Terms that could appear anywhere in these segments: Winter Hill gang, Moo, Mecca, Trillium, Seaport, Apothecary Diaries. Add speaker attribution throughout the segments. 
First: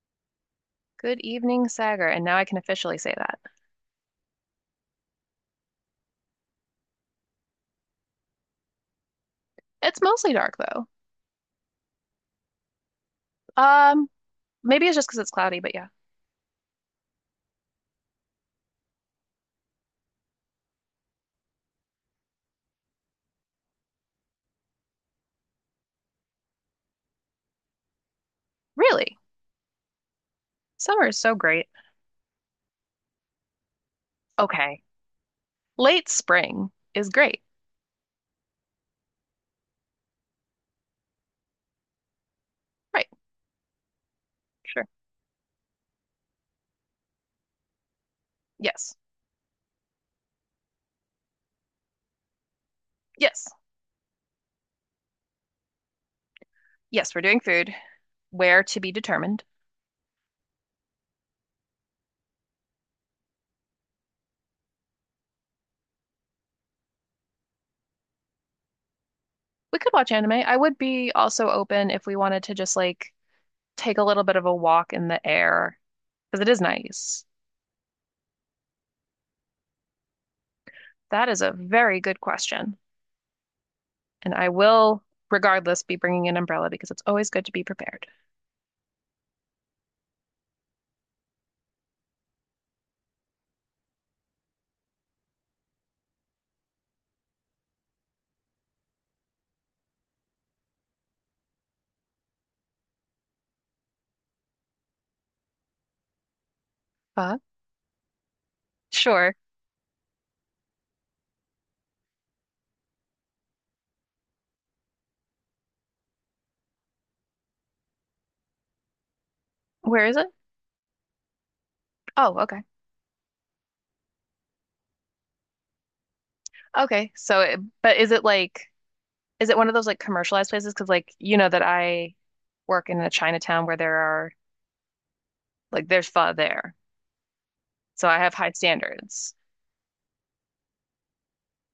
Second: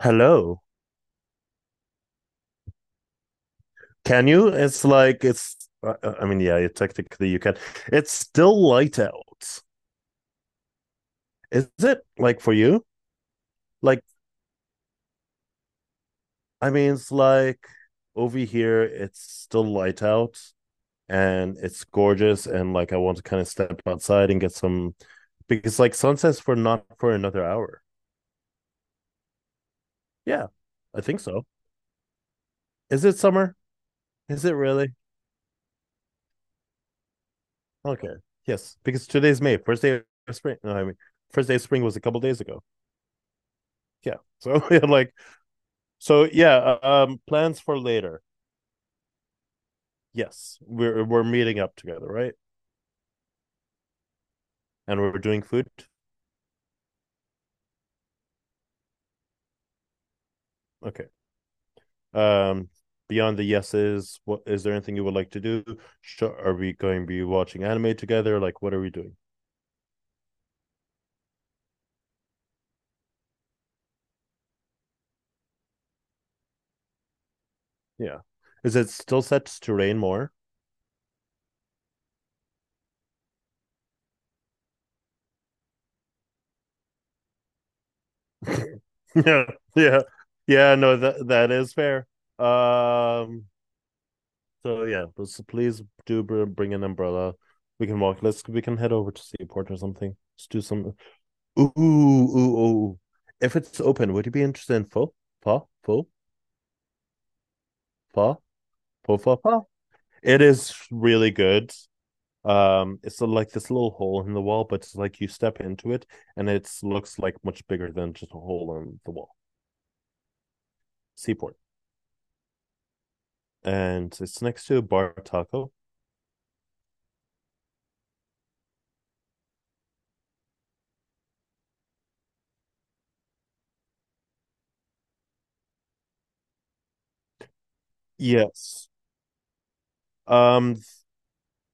Speaker 1: Hello.
Speaker 2: Good evening, Sagar. And now I can officially say that.
Speaker 1: Can you? It's like it's yeah, technically you can. It's still light out.
Speaker 2: It's mostly dark though.
Speaker 1: Is it like for you? like
Speaker 2: Um, Maybe it's just because it's cloudy, but yeah.
Speaker 1: it's like over here it's still light out, and it's gorgeous, and like I want to kind of step outside and get some, because like sunset's for not for another hour.
Speaker 2: Really?
Speaker 1: Yeah. I
Speaker 2: Summer is
Speaker 1: think
Speaker 2: so
Speaker 1: so.
Speaker 2: great.
Speaker 1: Is it summer? Is it
Speaker 2: Okay.
Speaker 1: really?
Speaker 2: Late spring is great.
Speaker 1: Okay. Yes, because today's may first day of spring no, I mean First day of spring was a couple days ago.
Speaker 2: Right.
Speaker 1: Yeah. So
Speaker 2: Sure.
Speaker 1: yeah, like. So yeah, plans for later.
Speaker 2: Yes.
Speaker 1: Yes, we're meeting up together, right?
Speaker 2: Yes.
Speaker 1: And we're doing food.
Speaker 2: Yes, we're doing food. Where to be determined.
Speaker 1: Okay. Um, beyond the yeses, what, is there anything you would like to do? Are we going to be watching anime together? Like, what are we doing?
Speaker 2: We could watch anime. I would be also open if we wanted to just like take a little bit of a walk in the air because it is nice.
Speaker 1: Yeah. Is it still set to rain more?
Speaker 2: That is a very good question. And I will, regardless, be bringing an umbrella because it's always good to be prepared.
Speaker 1: Yeah, yeah, yeah. No, that is fair. Um. So yeah, so please do bring an umbrella. We can walk. Let's We can head over to Seaport or something. Let's do some. Ooh, ooh, ooh. If it's open, would you be interested in pho? Pho? Pho?
Speaker 2: Uh,
Speaker 1: Pho? Pho?
Speaker 2: sure.
Speaker 1: Pho? Pho? It is really good. It's like this little hole in the wall, but it's like you step into it, and it looks like much bigger than just a hole in the wall.
Speaker 2: Where is it?
Speaker 1: Seaport,
Speaker 2: Oh, okay.
Speaker 1: and it's next to a bar taco.
Speaker 2: Okay. So, it, but is it like, is it one of those like commercialized places? Because like, you know that I work in a Chinatown where there are like there's pho there. So I have high
Speaker 1: Yes.
Speaker 2: standards.
Speaker 1: Um,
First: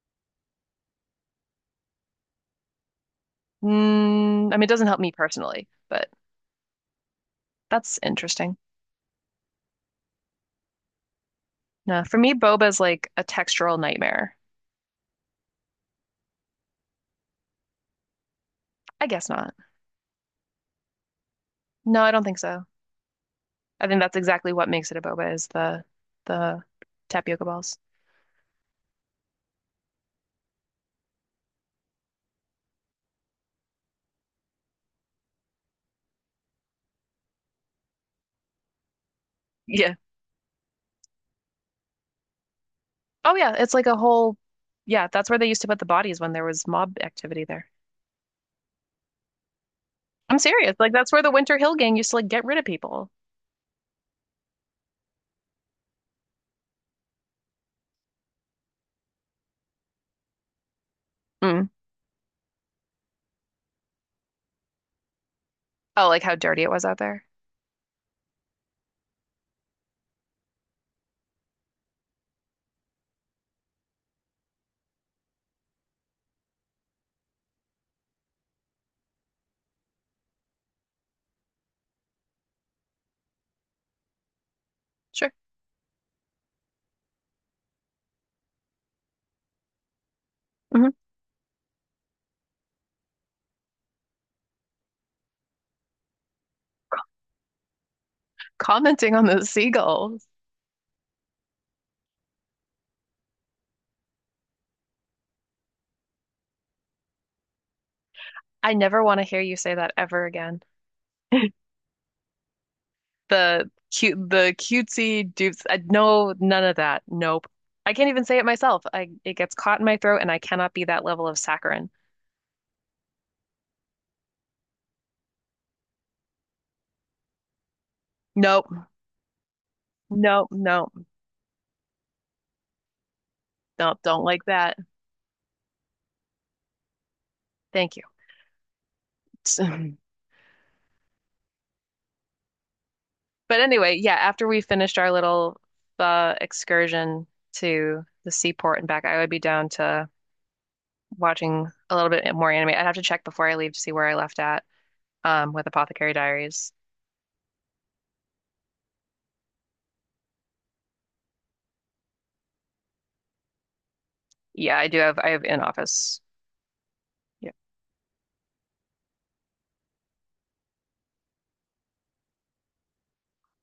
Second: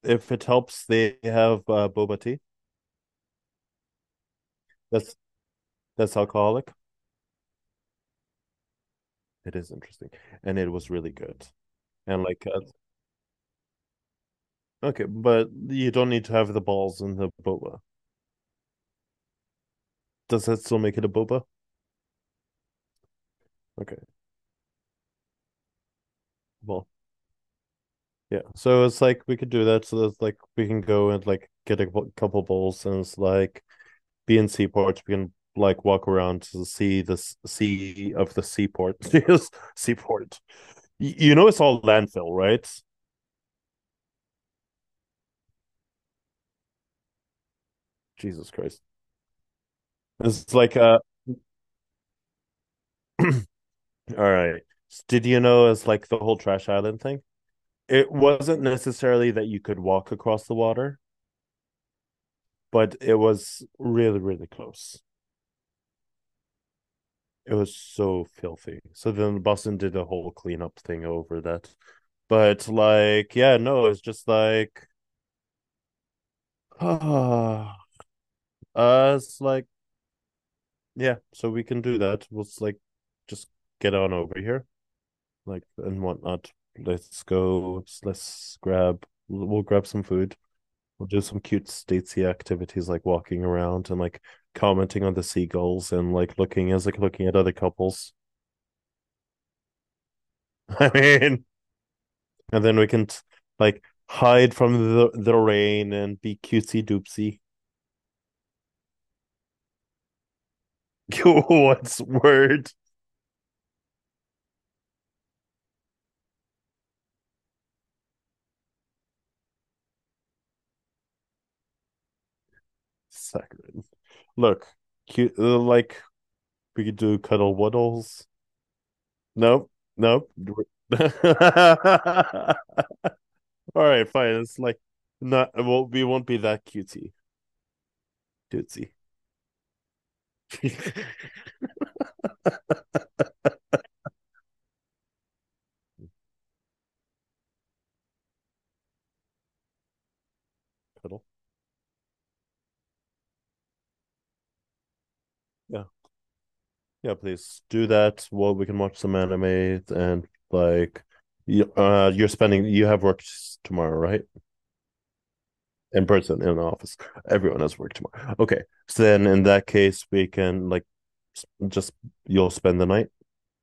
Speaker 1: if it helps, they have boba tea.
Speaker 2: Mm, I mean, it doesn't help me
Speaker 1: That's
Speaker 2: personally, but
Speaker 1: that's alcoholic.
Speaker 2: that's interesting.
Speaker 1: It is interesting, and it was really good.
Speaker 2: No, for
Speaker 1: And
Speaker 2: me,
Speaker 1: like
Speaker 2: boba is like a textural nightmare.
Speaker 1: okay, but you don't need to have the balls in the boba.
Speaker 2: I guess not.
Speaker 1: Does that still make it a boba?
Speaker 2: No, I don't think so. I
Speaker 1: Okay,
Speaker 2: think that's exactly what makes it a boba is the
Speaker 1: well,
Speaker 2: tapioca balls.
Speaker 1: yeah. So it's like we could do that. So that's like we can go and like get a couple bowls, and it's like be in seaports. We can like walk around to see the sea of the seaport. Yes,
Speaker 2: Yeah.
Speaker 1: seaport. You know it's all landfill, right?
Speaker 2: Oh yeah, it's like a whole yeah, that's where they used to put the bodies when there was mob activity there.
Speaker 1: Jesus Christ.
Speaker 2: I'm
Speaker 1: It's
Speaker 2: serious.
Speaker 1: like
Speaker 2: Like that's where the Winter Hill gang used to like get rid of people.
Speaker 1: all right. Did you know it's like the whole trash island thing? It wasn't necessarily that you could walk across the water,
Speaker 2: Mm.
Speaker 1: but it was really, really close.
Speaker 2: Oh, like how dirty it was out there.
Speaker 1: It was so filthy. So then Boston did a whole cleanup thing over that. But like, yeah, no, it's just like, ah, it's like, yeah, so we can do that. We'll like just get on over here,
Speaker 2: Sure.
Speaker 1: like and whatnot. Let's go. Let's grab. We'll grab some food.
Speaker 2: Hmm.
Speaker 1: We'll do some cute statesy activities like walking around and like commenting on the seagulls and like looking at other couples.
Speaker 2: Commenting on the seagulls.
Speaker 1: I mean, and then we can like hide from the rain and be cutesy doopsy.
Speaker 2: I never want to hear you say that ever again.
Speaker 1: What's word?
Speaker 2: The cute the cutesy dupes, I, no, none of that. Nope, I can't even say it myself, I it gets caught in my throat and I cannot be that level of saccharine.
Speaker 1: Saccharine. Look, cute. Like, we could do cuddle waddles.
Speaker 2: Nope,
Speaker 1: Nope, nope.
Speaker 2: nope, nope,
Speaker 1: All
Speaker 2: nope,
Speaker 1: right,
Speaker 2: don't
Speaker 1: fine.
Speaker 2: like
Speaker 1: It's
Speaker 2: that.
Speaker 1: like not. Well, we won't be that cutesy
Speaker 2: Thank you.
Speaker 1: doopsy.
Speaker 2: but anyway, yeah, after we finished our little excursion to the seaport and back I would be down to
Speaker 1: Cuddle.
Speaker 2: watching a little bit more anime. I'd have to check before I leave to see where I left at, um, with
Speaker 1: Yeah,
Speaker 2: Apothecary Diaries.
Speaker 1: yeah. Please do that. Well, we can watch some anime and like, you, you're spending. You have work tomorrow, right?
Speaker 2: Yeah, I do have, I have in
Speaker 1: In
Speaker 2: office.
Speaker 1: person in the office.
Speaker 2: Yeah,
Speaker 1: Everyone has work tomorrow. Okay, so then in that case, we can like just you'll spend the night.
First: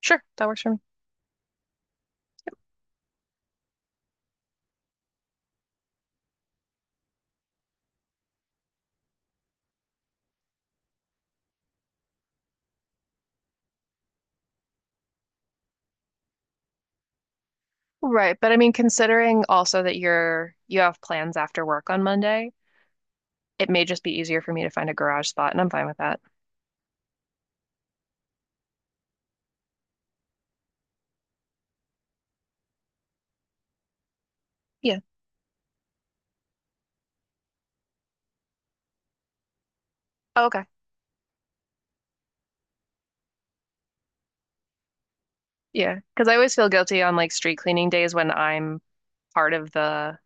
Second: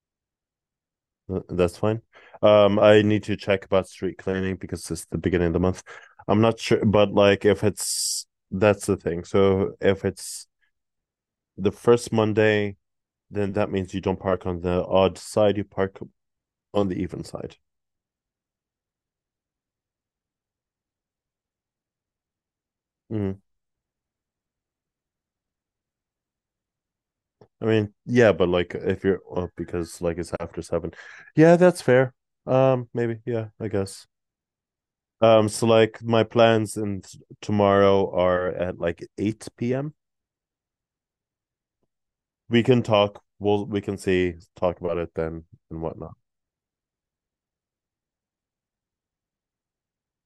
Speaker 2: sure, that works for me.
Speaker 1: That's fine. I need to check about street cleaning because it's the beginning of the month. I'm not sure, but like if it's that's the thing. So if it's the first Monday, then that means you don't park on the odd side. You park on the even side.
Speaker 2: Right, but I mean, considering also that you have plans after work on Monday,
Speaker 1: Mm.
Speaker 2: it may just be easier for me to find a garage spot, and I'm fine with that.
Speaker 1: I mean, yeah, but like if you're oh, because like it's after seven. Yeah, that's fair. Maybe. Yeah, I guess.
Speaker 2: Yeah.
Speaker 1: So like my plans and tomorrow are at like 8 p.m.
Speaker 2: Oh, okay.
Speaker 1: We can talk, we can see, talk about it then and
Speaker 2: Yeah,
Speaker 1: whatnot.
Speaker 2: because I always feel guilty on like street cleaning days when I'm part of the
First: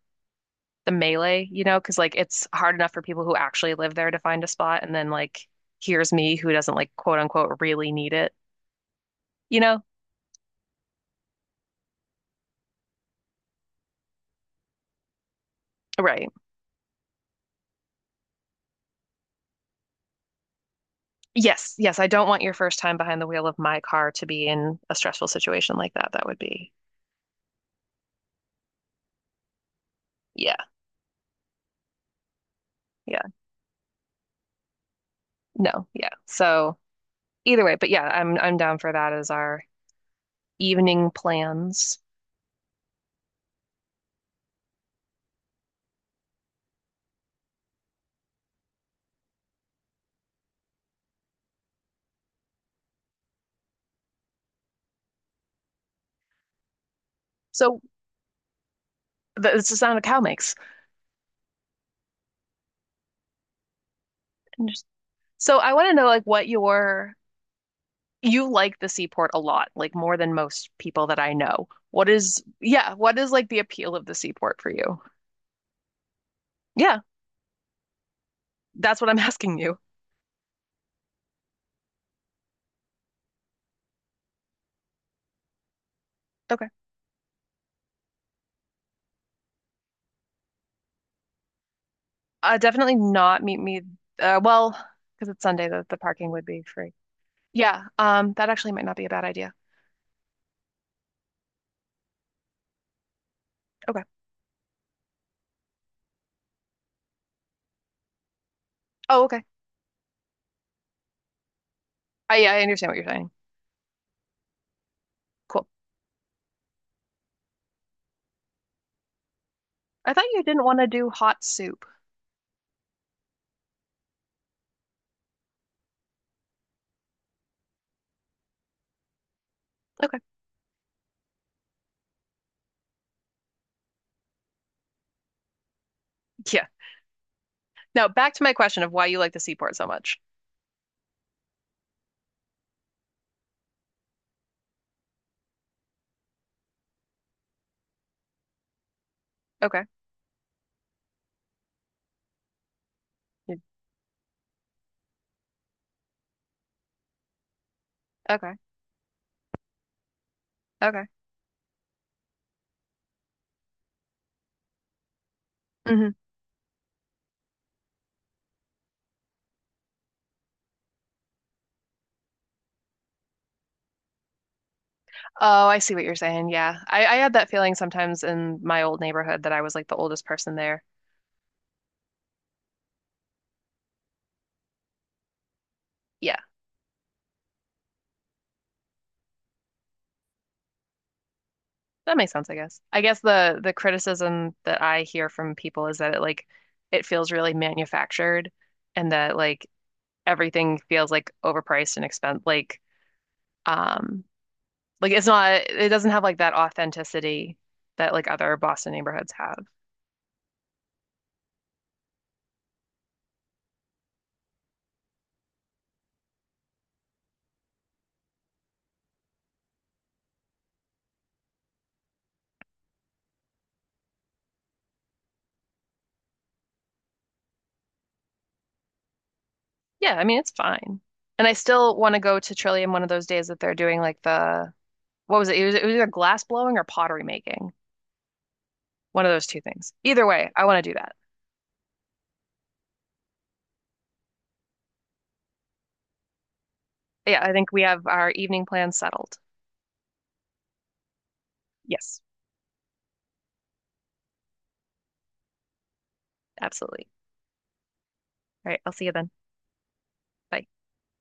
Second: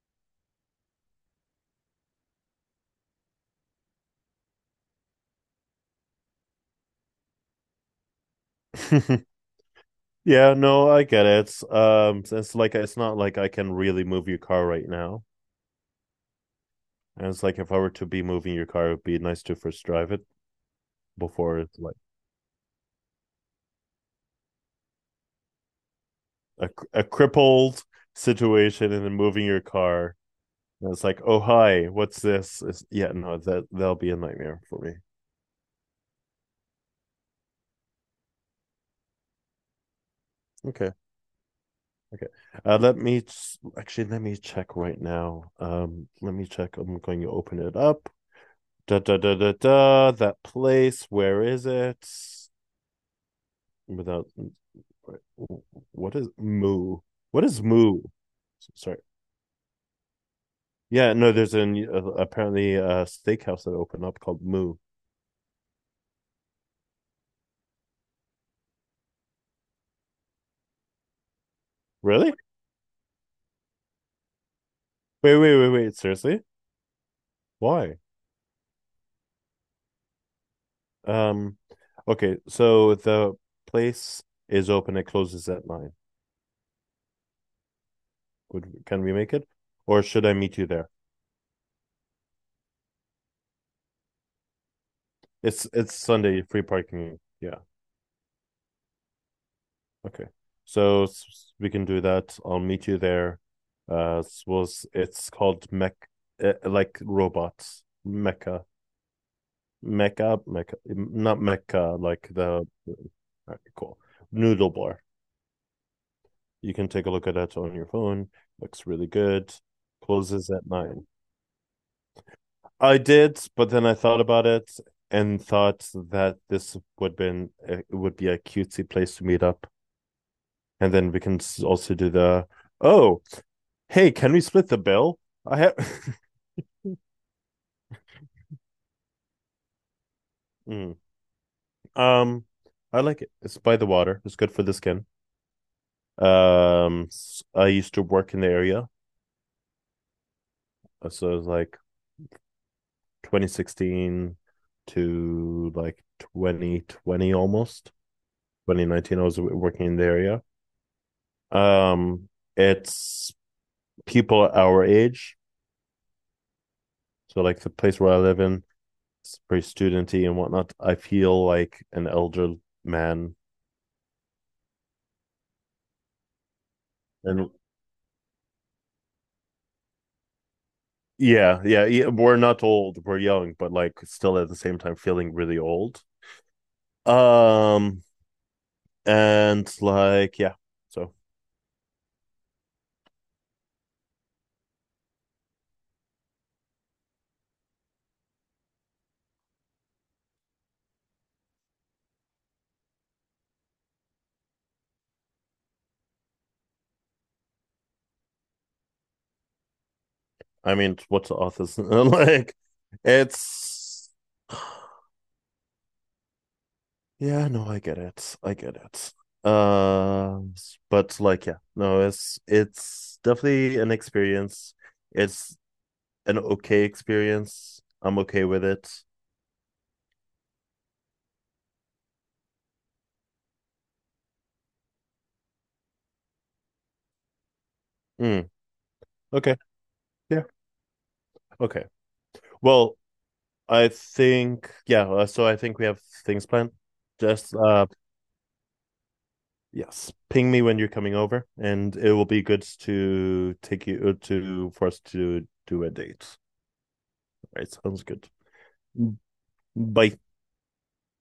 Speaker 2: the melee, you know, because like it's hard enough for people who actually live there to find a spot, and then like here's me who doesn't like quote unquote really need it, you know?
Speaker 1: Yeah, no, I get it. It's like it's not like I can really move your car right now.
Speaker 2: Right.
Speaker 1: And it's like if I were to be moving your car, it'd be nice to first drive it before
Speaker 2: Yes,
Speaker 1: it's like
Speaker 2: yes, I don't want your first time behind the wheel of my car to be in a stressful situation like that. That would be,
Speaker 1: a crippled situation and then moving your car.
Speaker 2: yeah,
Speaker 1: And it's like, oh hi, what's this? It's, yeah,
Speaker 2: yeah,
Speaker 1: no, that'll be a nightmare for me.
Speaker 2: no, yeah. So, either way, but yeah, I'm down for that as our
Speaker 1: Okay.
Speaker 2: evening plans.
Speaker 1: Okay. Actually, let me check right now. Let me check. I'm going to open it up. Da da da da da. That place. Where is it? Without what is moo? What is
Speaker 2: So
Speaker 1: moo? Sorry.
Speaker 2: it's the sound a cow makes.
Speaker 1: Yeah, no. There's an apparently a steakhouse that opened up called
Speaker 2: And
Speaker 1: Moo.
Speaker 2: just, so I want to know like what your, you like the seaport a lot, like more than most people that I know. What
Speaker 1: Really?
Speaker 2: is, yeah, what is like the appeal of the seaport for you?
Speaker 1: Wait, seriously?
Speaker 2: Yeah,
Speaker 1: Why?
Speaker 2: that's what I'm asking you.
Speaker 1: Um. Okay. So the place is open. It closes at nine.
Speaker 2: Okay.
Speaker 1: Would, can we make it, or should I meet you there?
Speaker 2: Definitely not meet me, well, because it's Sunday,
Speaker 1: It's
Speaker 2: the parking
Speaker 1: Sunday
Speaker 2: would be
Speaker 1: free
Speaker 2: free.
Speaker 1: parking. Yeah.
Speaker 2: Yeah, that actually might not be a bad idea.
Speaker 1: Okay. So we can do that. I'll meet you there.
Speaker 2: Okay.
Speaker 1: Was it's called Mech, like robots Mecca,
Speaker 2: Oh, okay.
Speaker 1: Mecca, Mecca, not Mecca, like
Speaker 2: I, yeah, I
Speaker 1: the
Speaker 2: understand what you're saying.
Speaker 1: alright, cool noodle bar.
Speaker 2: Cool.
Speaker 1: You can take a look at it on your phone. Looks really good.
Speaker 2: I thought you
Speaker 1: Closes
Speaker 2: didn't
Speaker 1: at
Speaker 2: want to
Speaker 1: nine.
Speaker 2: do hot soup.
Speaker 1: I did, but then I thought about it and thought that this would been it would be a cutesy place to meet up,
Speaker 2: Okay.
Speaker 1: and then we can also do the oh, hey, can we split the bill? I have
Speaker 2: Yeah. Now back to my question of why you like the seaport so much.
Speaker 1: mm. Um, I like it. It's by the water. It's good for the skin. Um, I used to work in the area.
Speaker 2: Okay.
Speaker 1: So it was like
Speaker 2: Yeah.
Speaker 1: 2016 to like 2020, almost
Speaker 2: Okay.
Speaker 1: 2019, I was working in the area.
Speaker 2: Okay.
Speaker 1: Um, it's people our age.
Speaker 2: Hmm.
Speaker 1: So like the place where I live in, it's pretty studenty and whatnot. I feel like an elder man.
Speaker 2: Oh, I see what you're saying. Yeah. I had that
Speaker 1: And
Speaker 2: feeling sometimes in my old neighborhood that I was like the oldest person there.
Speaker 1: yeah, yeah, yeah. We're not old, we're young, but like still at the same time feeling really old.
Speaker 2: Yeah.
Speaker 1: Um, and like, yeah. So
Speaker 2: That makes sense, I guess. I guess the criticism that I hear from people is that it like it feels really manufactured and that like everything feels like overpriced and expensive, like, um, like it's not, it doesn't have like that authenticity that like other Boston neighborhoods have.
Speaker 1: I mean, what's the author's like? It's yeah, no, I get it, I get it. Uh, but like, yeah, no, it's definitely an experience. It's an okay experience. I'm okay with it.
Speaker 2: Yeah, I mean it's fine. And I still want to go to Trillium one of those days that they're doing like the, what was it? It was either glass blowing or pottery making.
Speaker 1: Mm,
Speaker 2: One of those
Speaker 1: okay,
Speaker 2: two things. Either
Speaker 1: yeah,
Speaker 2: way, I want to do that.
Speaker 1: okay. Well, I think yeah. So I think we have things planned.
Speaker 2: Yeah, I
Speaker 1: Just
Speaker 2: think we have our evening plans settled.
Speaker 1: yes, ping me when you're coming over, and it
Speaker 2: Yes,
Speaker 1: will be good to take you to for us to do a date.
Speaker 2: absolutely.
Speaker 1: All right, sounds good.
Speaker 2: All right, I'll see you then.
Speaker 1: Bye.
Speaker 2: Bye.